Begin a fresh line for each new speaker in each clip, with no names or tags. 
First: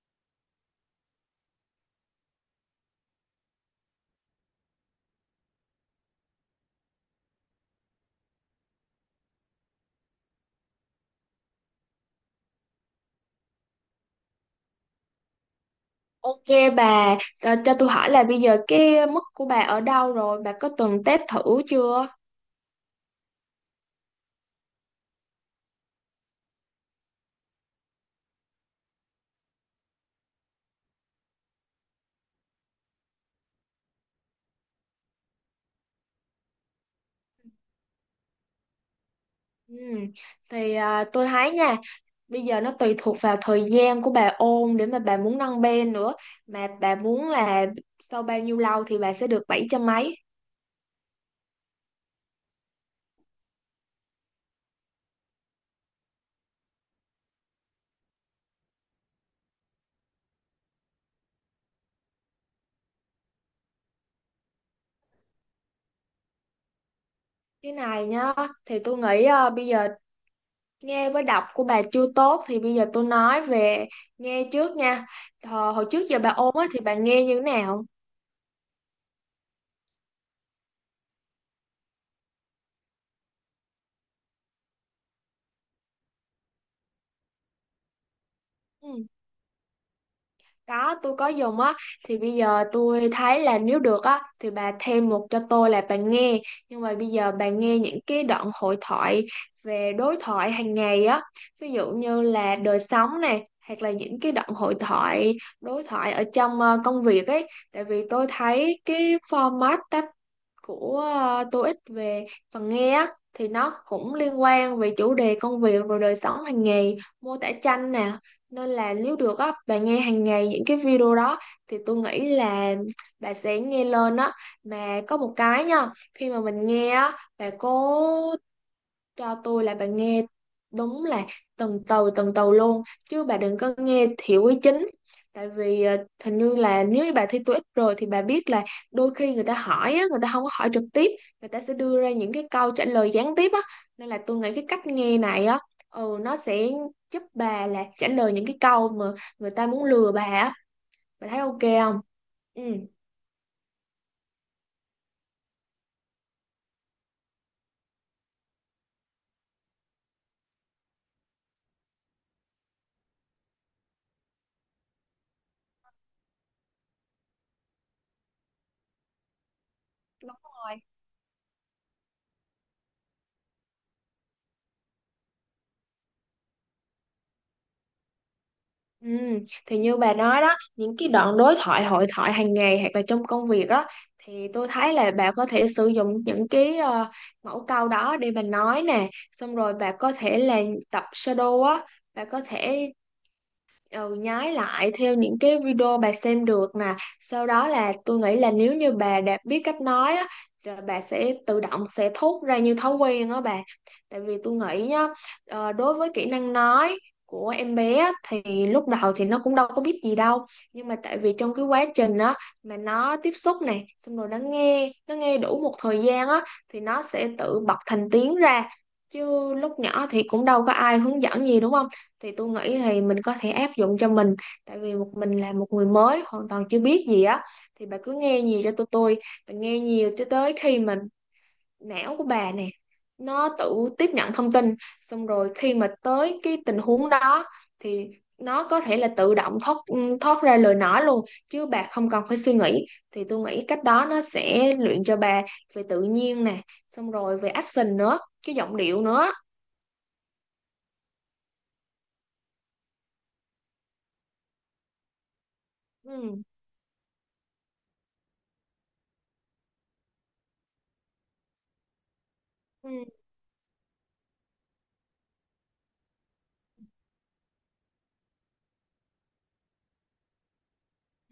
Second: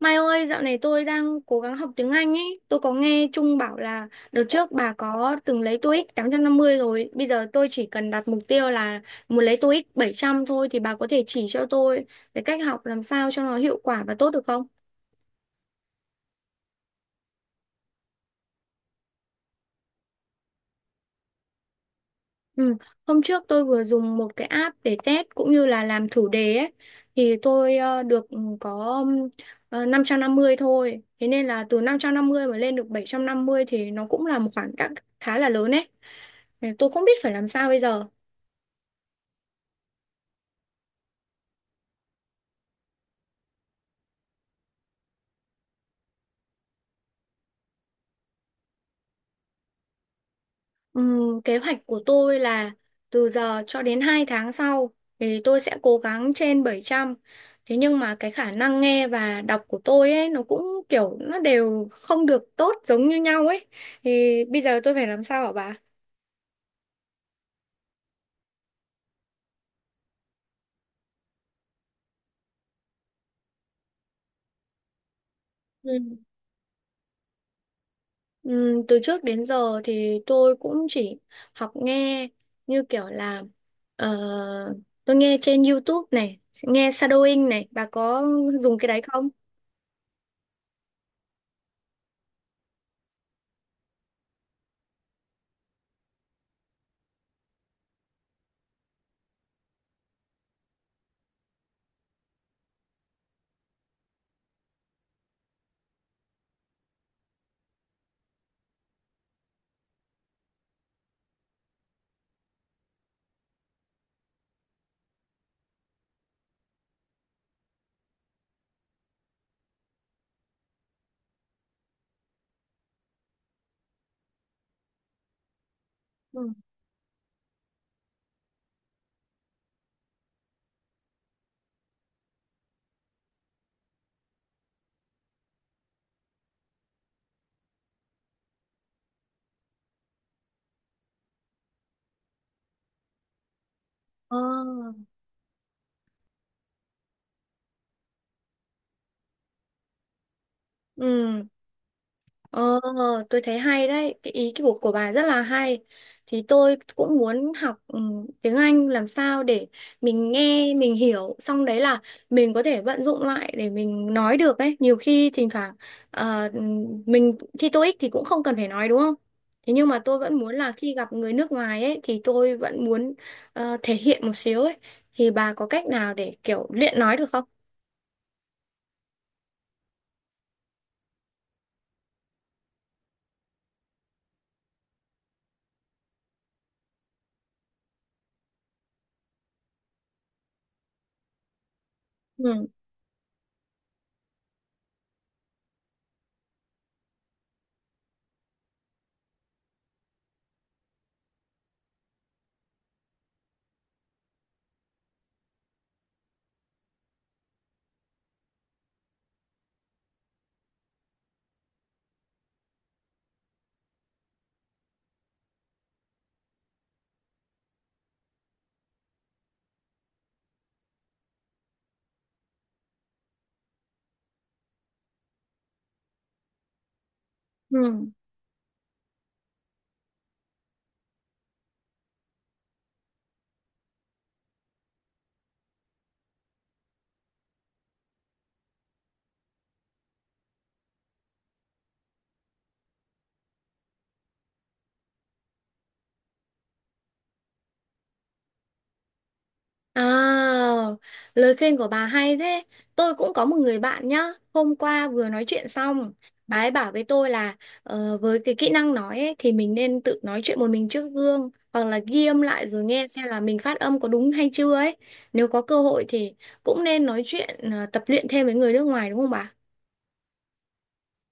Mai ơi, dạo này tôi đang cố gắng học tiếng Anh ấy. Tôi có nghe Trung bảo là đợt trước bà có từng lấy TOEIC 850 rồi. Bây giờ tôi chỉ cần đặt mục tiêu là muốn lấy TOEIC 700 thôi thì bà có thể chỉ cho tôi cái cách học làm sao cho nó hiệu quả và tốt được không?
Ok bà, cho tôi hỏi là bây giờ cái mức của bà ở đâu rồi, bà có từng test thử chưa?
Ừ. Hôm trước tôi vừa dùng một cái app để test cũng như là làm thử đề ấy. Thì tôi được có 550 thôi. Thế nên là từ 550 mà lên được 750 thì nó cũng là một khoảng cách khá là lớn ấy. Nên tôi không biết phải làm sao bây giờ.
Ừ. Thì tôi thấy nha, bây giờ nó tùy thuộc vào thời gian của bà ôn để mà bà muốn nâng bên nữa. Mà bà muốn là sau bao nhiêu lâu thì bà sẽ được bảy trăm mấy.
Kế hoạch của tôi là từ giờ cho đến 2 tháng sau thì tôi sẽ cố gắng trên 700. Thế nhưng mà cái khả năng nghe và đọc của tôi ấy nó cũng kiểu nó đều không được tốt giống như nhau ấy. Thì bây giờ tôi phải làm sao hả bà?
Cái này nhá, thì tôi nghĩ bây giờ nghe với đọc của bà chưa tốt thì bây giờ tôi nói về nghe trước nha. Hồi
Ừ.
trước giờ bà ôn á, thì bà nghe như thế nào?
Ừ, từ trước đến giờ thì tôi cũng chỉ học nghe như kiểu là ờ, tôi nghe trên YouTube này, nghe shadowing này, bà có dùng cái đấy
Ừ.
không?
Có, tôi có dùng á, thì bây giờ tôi thấy là nếu được á, thì bà thêm một cho tôi là bà nghe. Nhưng mà bây giờ bà nghe những cái đoạn hội thoại về đối thoại hàng ngày á, ví dụ như là đời sống này, hoặc là những cái đoạn hội thoại, đối thoại ở trong công việc ấy. Tại vì tôi thấy cái format của TOEIC về phần nghe á, thì nó cũng liên quan về chủ đề công việc rồi đời sống hàng ngày mô tả tranh nè, nên là nếu được á bạn nghe hàng ngày những cái video đó thì tôi nghĩ là bà sẽ nghe lên á, mà có một cái nha, khi mà
Ừ.
mình nghe á bà cố cho tôi là bà nghe đúng là từng từ luôn, chứ bà đừng có nghe thiểu ý chính. Tại vì hình như là nếu như bà thi TOEIC rồi thì bà biết là đôi khi người ta hỏi á, người ta không có hỏi trực tiếp, người ta sẽ đưa ra những cái câu trả lời gián tiếp á, nên là
Ờ.
tôi nghĩ cái cách nghe này á, ừ, nó sẽ giúp bà là trả lời những cái câu mà người ta muốn lừa bà á. Bà thấy
Ừ,
ok không? Ừ.
ờ, tôi thấy hay đấy, cái ý của bà rất là hay. Thì tôi cũng muốn học ừ, tiếng Anh làm sao để mình nghe, mình hiểu, xong đấy là mình có thể vận dụng lại để mình nói được ấy. Nhiều khi thỉnh thoảng ờ, ừ, mình thi TOEIC thì cũng không cần phải nói đúng không? Thế nhưng mà tôi vẫn
Đúng
muốn là
rồi.
khi gặp người nước ngoài ấy thì tôi vẫn muốn thể hiện một xíu ấy. Thì bà có cách nào để kiểu luyện nói được không?
Ừ, thì như bà nói đó, những cái đoạn đối thoại hội thoại hàng ngày hoặc là trong công việc đó, thì tôi thấy là bà có thể sử dụng những cái mẫu câu đó để bà nói nè, xong rồi bà có thể là tập shadow á, bà có
Ừ.
thể ừ, nhái lại theo những cái video bà xem được nè. Sau đó là tôi nghĩ là nếu như bà đã biết cách nói á, rồi bà sẽ tự động sẽ thốt ra như thói quen đó bà. Tại vì tôi nghĩ nhá, đối với kỹ năng nói của em bé á, thì lúc đầu thì nó cũng đâu có biết gì đâu, nhưng mà tại vì trong cái quá trình á mà nó tiếp xúc này, xong rồi nó nghe đủ một thời gian á thì nó sẽ tự bật thành tiếng ra, chứ lúc nhỏ thì cũng đâu có ai hướng dẫn gì, đúng không? Thì tôi nghĩ thì mình có thể áp dụng cho mình, tại vì một mình là một người mới hoàn toàn chưa biết gì á, thì bà
Ừ.
cứ nghe nhiều cho tụi tôi, bà nghe nhiều cho tới khi mà não của bà nè nó tự tiếp nhận thông tin, xong rồi khi mà tới cái tình huống đó thì nó có thể là tự động thoát thoát ra lời nói luôn, chứ bà không cần phải suy nghĩ. Thì tôi nghĩ cách đó nó sẽ luyện cho bà về tự nhiên nè, xong rồi về action nữa, cái giọng điệu nữa.
À, lời khuyên của bà hay thế. Tôi cũng có một người bạn nhá. Hôm qua vừa nói chuyện xong,
Ừ.
bà ấy bảo với tôi là với cái kỹ năng nói ấy, thì mình nên tự nói chuyện một mình trước gương hoặc là ghi âm lại rồi
Ừ.
nghe xem là mình phát âm có đúng hay chưa ấy. Nếu có cơ hội thì cũng nên nói chuyện tập luyện thêm với người nước ngoài đúng không bà?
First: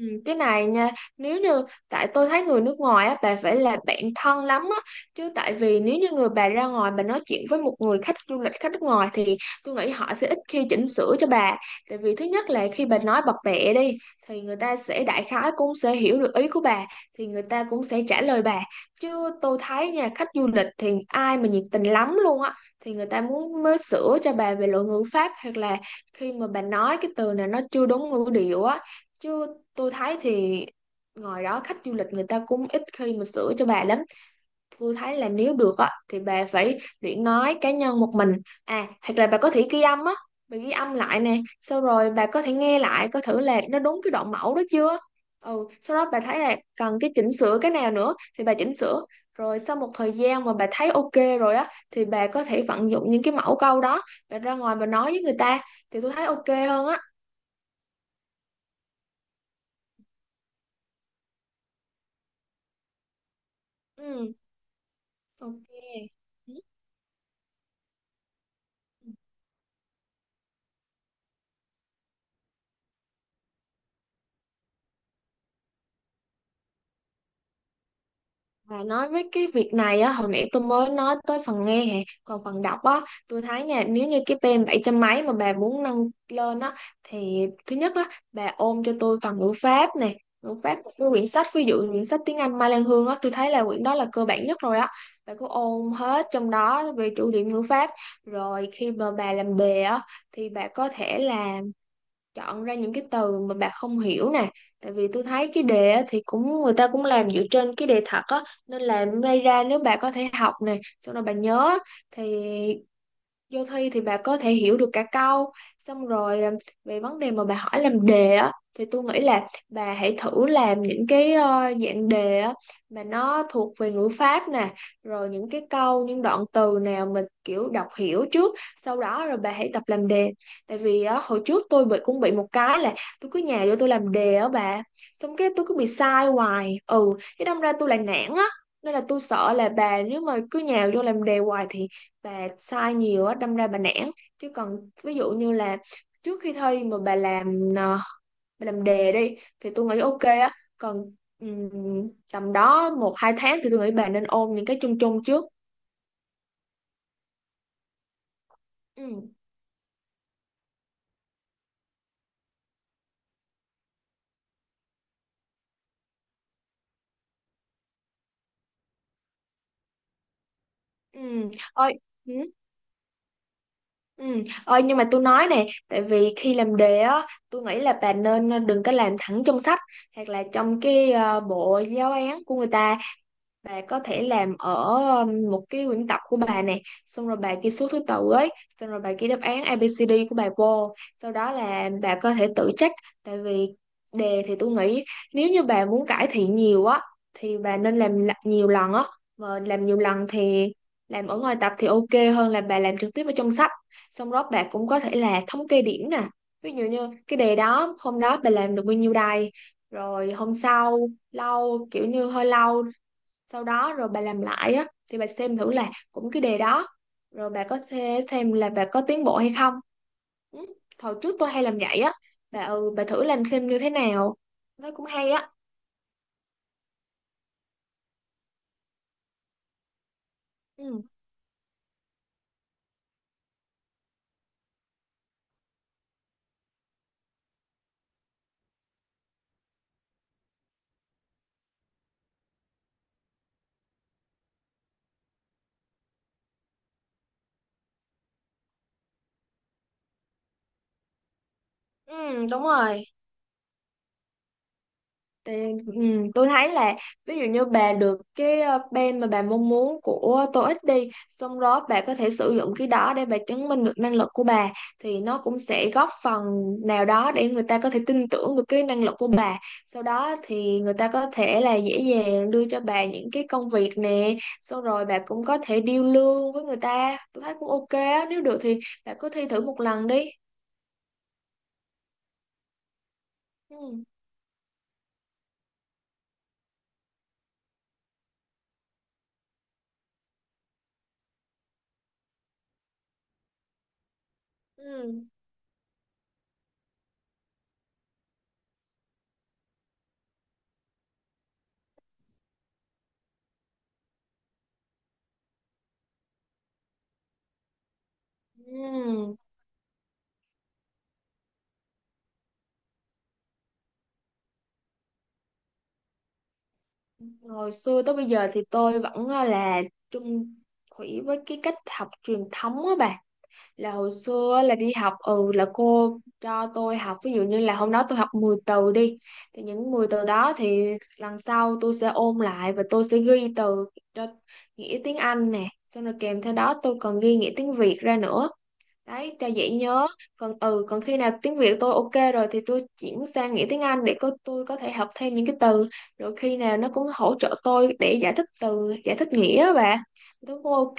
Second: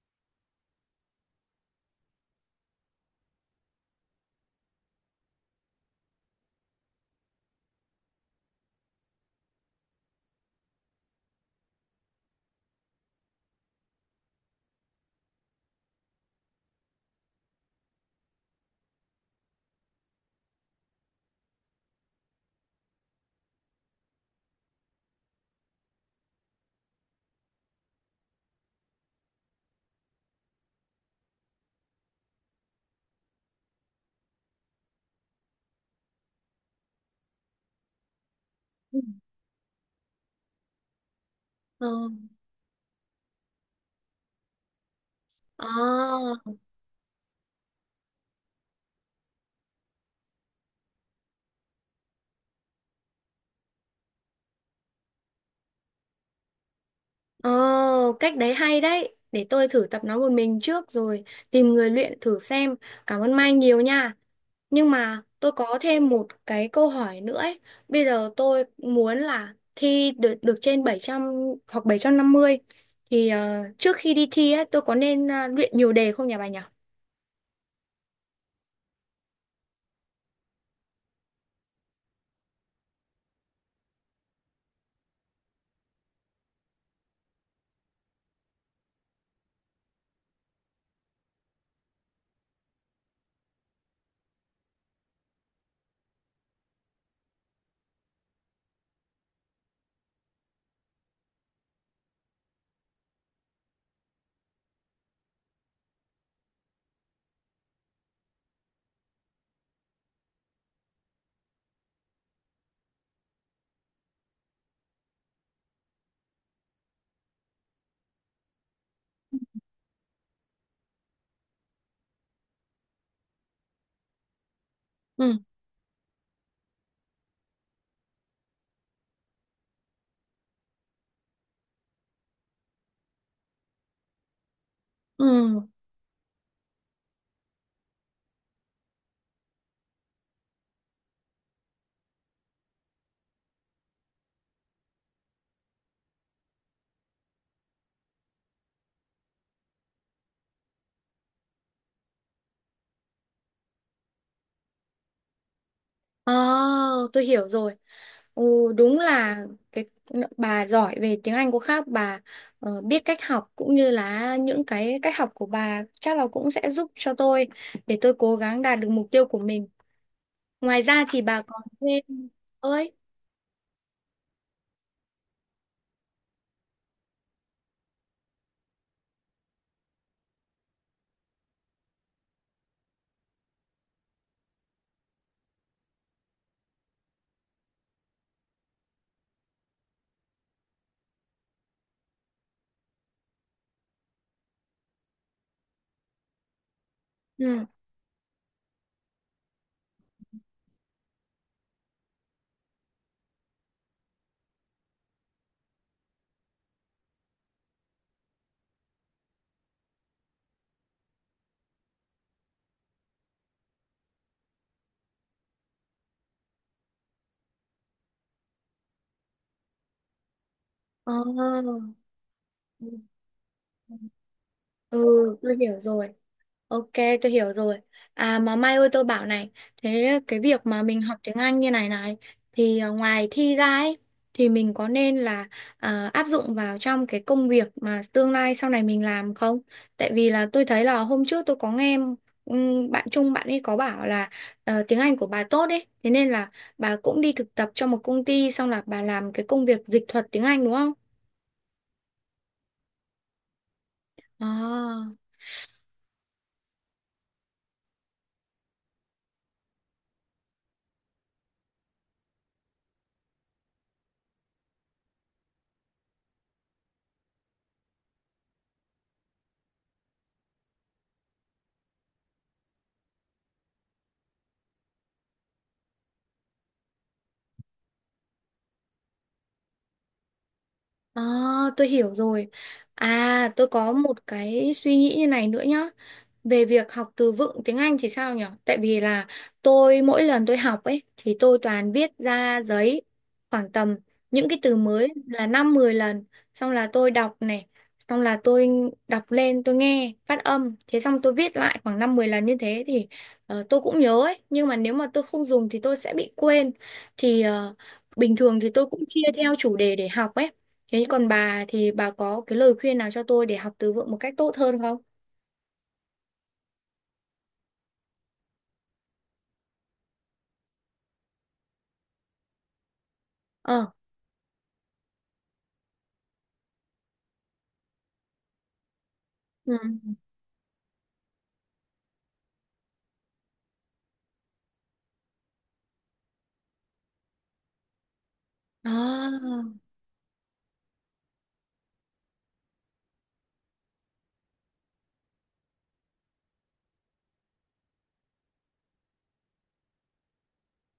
Ừ, cái này nha, nếu như, tại tôi thấy người nước ngoài á bà phải là bạn thân lắm á, chứ tại vì nếu như người bà ra ngoài bà nói chuyện với một người khách du lịch khách nước ngoài thì tôi nghĩ họ sẽ ít khi chỉnh sửa cho bà. Tại vì thứ nhất là khi bà nói bập bẹ đi thì người ta sẽ đại khái cũng sẽ hiểu được ý của bà, thì người ta cũng sẽ trả lời bà, chứ tôi thấy nha khách du lịch thì ai mà nhiệt tình lắm luôn á thì người ta muốn mới sửa cho bà về lỗi ngữ pháp, hoặc là khi mà bà nói cái từ này nó chưa đúng ngữ điệu á. Chứ tôi thấy thì ngoài đó khách du lịch người ta cũng ít khi mà sửa cho bà lắm. Tôi thấy là nếu được á thì bà phải luyện nói cá nhân một mình, à
Ừ.
hoặc là bà có thể ghi âm á, bà ghi âm lại nè sau
Ờ.
rồi bà có thể nghe lại coi thử là nó đúng cái đoạn mẫu đó chưa. Ừ, sau đó bà
Ờ,
thấy là cần cái chỉnh sửa cái nào nữa thì bà chỉnh sửa, rồi sau một thời gian mà bà thấy ok rồi á thì bà có thể vận dụng những cái mẫu câu đó, bà ra ngoài bà nói với người ta thì tôi thấy ok hơn á.
ờ, cách đấy hay đấy. Để tôi thử tập nói một mình trước rồi tìm người luyện thử xem. Cảm ơn Mai nhiều nha.
Ừ.
Nhưng mà tôi
Ok.
có thêm một
Ừ.
cái câu hỏi nữa ấy. Bây giờ tôi muốn là thi được được trên 700 hoặc 750 thì trước khi đi thi ấy tôi có nên luyện nhiều đề không nhỉ bà nhỉ?
Và nói với cái việc này á, hồi nãy tôi mới nói tới phần nghe hè, còn phần đọc á, tôi thấy nha, nếu như cái pê em 700 mấy mà bà muốn nâng lên á, thì thứ nhất á, bà ôm cho tôi phần ngữ pháp nè, ngữ pháp một cái quyển sách, ví dụ quyển sách tiếng Anh Mai Lan Hương á, tôi thấy là quyển đó là cơ bản nhất rồi á, bà cứ ôm hết trong đó về chủ điểm ngữ pháp, rồi khi mà bà làm đề á, thì bà có thể là chọn ra những cái từ mà bà không hiểu nè. Tại vì tôi thấy cái đề á, thì cũng người ta cũng làm dựa trên cái đề thật á, nên là may ra nếu bà có thể học nè xong rồi bà nhớ á, thì vô thi thì bà có thể hiểu được cả câu. Xong rồi về vấn đề mà bà hỏi làm đề á thì tôi nghĩ là bà hãy thử làm những cái dạng đề á mà nó thuộc về ngữ pháp nè, rồi
Ừ.
những cái câu những đoạn từ nào mình kiểu đọc hiểu trước, sau đó rồi bà hãy tập làm đề. Tại vì á, hồi trước tôi cũng bị một cái là tôi cứ nhà vô tôi làm đề á bà, xong cái
Ừ.
tôi cứ bị sai hoài, ừ cái đâm ra tôi lại nản á. Nên là tôi sợ là bà nếu mà cứ nhào vô làm đề hoài thì bà sai nhiều á đâm ra bà nản. Chứ còn ví dụ như là trước khi thi mà bà làm bà làm đề đi thì tôi nghĩ ok á. Còn tầm đó 1 2 tháng thì tôi nghĩ bà nên ôn những cái chung chung trước.
ờ tôi hiểu rồi. Ồ, đúng
Ừ.
là cái bà giỏi về tiếng Anh của khác bà, biết cách học cũng như là những cái cách học của bà chắc là cũng sẽ giúp cho tôi để tôi cố gắng đạt được mục tiêu của mình. Ngoài ra thì bà
Ừ.
còn
Ơi.
thêm
Ừ.
ơi.
Ừ. Ôi, nhưng mà tôi nói nè, tại vì khi làm đề á tôi nghĩ là bà nên đừng có làm thẳng trong sách hoặc là trong cái bộ giáo án của người ta. Bà có thể làm ở một cái quyển tập của bà nè, xong rồi bà ghi số thứ tự ấy, xong rồi bà ghi đáp án A ABCD của bà vô, sau đó là bà có thể tự check. Tại vì đề thì tôi nghĩ nếu như bà muốn cải thiện nhiều á thì
Ừ.
bà nên làm nhiều lần á. Mà làm nhiều lần thì làm ở ngoài tập thì ok hơn là bà làm trực tiếp ở trong sách. Xong đó bà cũng có thể là thống kê điểm nè, ví dụ như cái đề đó hôm đó bà làm được bao nhiêu đài, rồi hôm sau lâu kiểu như hơi lâu sau đó rồi bà làm lại á thì bà xem thử là cũng cái đề đó, rồi bà có thể xem là bà có tiến bộ hay không. Ừ.
Ờ,
Hồi trước tôi hay làm vậy á bà.
ừ,
Ừ bà thử làm xem như thế nào, nó
ừ,
cũng hay á.
tôi hiểu rồi. Ok, tôi hiểu rồi. À mà Mai ơi tôi bảo này, thế cái việc mà mình
Ừ.
học tiếng Anh như này này thì à, ngoài thi ra ấy thì mình có nên là à, áp dụng vào trong cái công việc mà tương lai sau này mình làm không? Tại vì là tôi thấy là hôm trước tôi có nghe bạn Trung bạn ấy có bảo là tiếng Anh của bà tốt ấy, thế nên là bà cũng đi thực tập cho một công ty xong là bà làm cái công việc dịch thuật tiếng Anh đúng không?
Ừ đúng rồi.
À,
Thì, ừ, tôi thấy là ví dụ như bà được cái bên mà bà mong muốn của TOEIC đi, xong đó bà có thể sử dụng cái đó để bà chứng minh được năng lực của bà, thì nó cũng sẽ góp phần nào đó để người ta có thể tin tưởng được cái năng lực của bà. Sau đó thì người ta có thể là dễ dàng đưa cho bà những cái công việc nè, xong rồi bà cũng có thể deal lương với người ta, tôi thấy cũng ok á. Nếu được thì bà cứ thi thử một lần đi.
à, tôi hiểu rồi. À, tôi
Ừ.
có một cái suy nghĩ như này nữa nhá. Về việc học từ vựng tiếng Anh thì sao nhỉ? Tại vì là tôi mỗi lần tôi học ấy thì tôi toàn viết ra giấy khoảng tầm những cái từ mới
Ừ.
là 5 10 lần, xong là tôi đọc này, xong là tôi đọc lên tôi nghe phát âm, thế xong tôi viết lại khoảng 5 10 lần như thế thì tôi cũng nhớ ấy, nhưng mà nếu mà tôi không dùng thì tôi sẽ bị quên. Thì bình thường thì tôi cũng chia
Ừ.
theo chủ đề để học ấy. Thế còn bà thì bà có cái lời khuyên nào cho tôi để học từ vựng một cách tốt hơn không?
Hồi xưa tới bây giờ thì tôi vẫn là chung thủy với cái cách học truyền thống á bà.
Ờ.
Là hồi xưa á, là đi học ừ là cô cho tôi học ví dụ như là hôm đó tôi học 10 từ đi. Thì
Ừ.
những 10 từ đó thì lần sau tôi sẽ ôn lại và tôi sẽ ghi từ cho nghĩa tiếng Anh nè. Xong rồi kèm theo đó tôi còn ghi nghĩa tiếng Việt ra nữa đấy cho
À,
dễ nhớ. Còn ừ còn khi nào tiếng Việt tôi ok rồi thì tôi chuyển sang nghĩa tiếng Anh để có tôi có thể học thêm những cái từ, rồi khi nào nó cũng hỗ trợ tôi để giải thích từ giải thích nghĩa và tôi cũng ok.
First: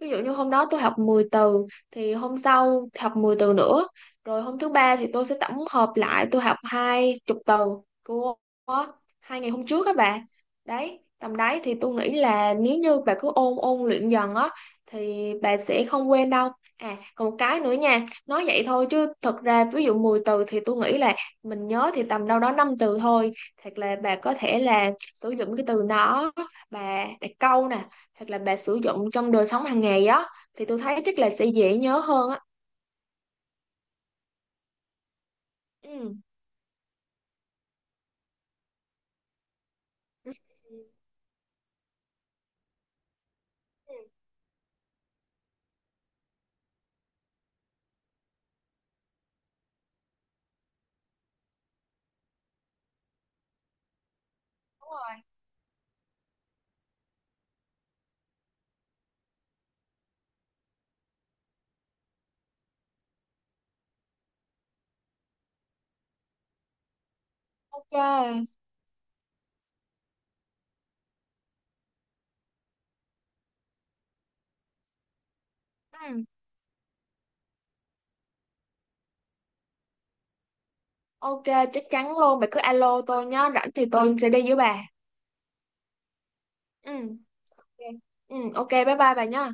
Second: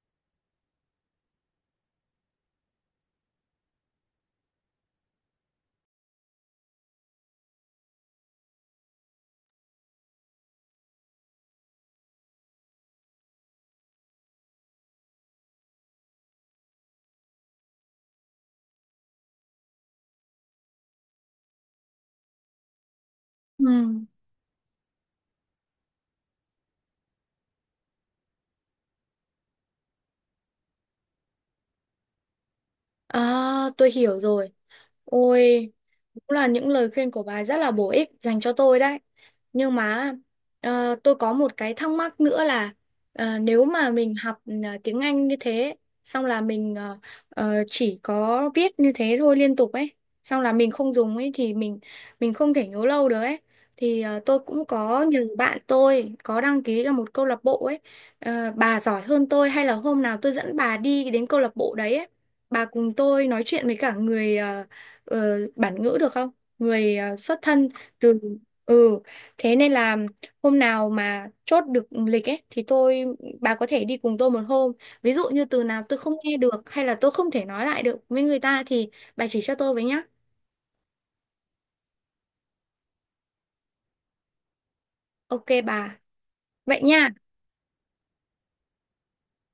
Ví dụ như hôm đó tôi học 10 từ thì hôm sau học 10 từ nữa, rồi hôm thứ ba thì tôi sẽ tổng hợp lại tôi học 20 từ của 2 ngày hôm trước các bạn. Đấy tầm đấy thì tôi nghĩ là nếu như bà cứ ôn ôn luyện dần á thì bà sẽ không quên đâu. À, còn một cái nữa nha, nói vậy thôi chứ thật ra ví dụ 10 từ thì tôi nghĩ là mình nhớ thì tầm đâu đó 5 từ thôi. Thật là
ừ.
bà có thể là sử dụng cái từ nó, bà đặt câu nè, hoặc là bà sử dụng trong đời sống hàng ngày á thì tôi thấy chắc là sẽ dễ nhớ hơn á.
À, tôi hiểu rồi. Ôi,
Ừ.
cũng là những lời khuyên của bà rất là bổ ích dành cho tôi đấy. Nhưng mà
Ừ.
tôi có một cái thắc mắc nữa là nếu mà
Ừ,
mình học ừ, tiếng Anh như thế, xong là mình chỉ có viết như thế thôi liên tục ấy, xong là mình không dùng ấy thì mình không thể nhớ lâu được ấy. Thì tôi cũng
đúng
có
rồi,
nhiều bạn tôi có đăng ký cho một câu lạc bộ ấy. Ờ, bà giỏi hơn tôi hay là hôm nào tôi dẫn bà đi đến câu lạc bộ đấy ấy. Bà cùng tôi nói chuyện với cả người ờ, bản ngữ được không? Người xuất thân
ok.
từ ừ, thế nên là hôm nào mà chốt được lịch ấy thì bà có thể đi cùng tôi một hôm. Ví dụ như từ nào tôi không
Ừ.
nghe được hay là tôi không thể nói lại được với người ta thì bà chỉ cho tôi với nhá.
Ok, chắc chắn luôn, bà cứ alo tôi nhá, rảnh thì tôi sẽ đi với bà.
Ok bà. Vậy
Ừ.
nha.
Ok. Ừ, ok, bye bye bà nhá.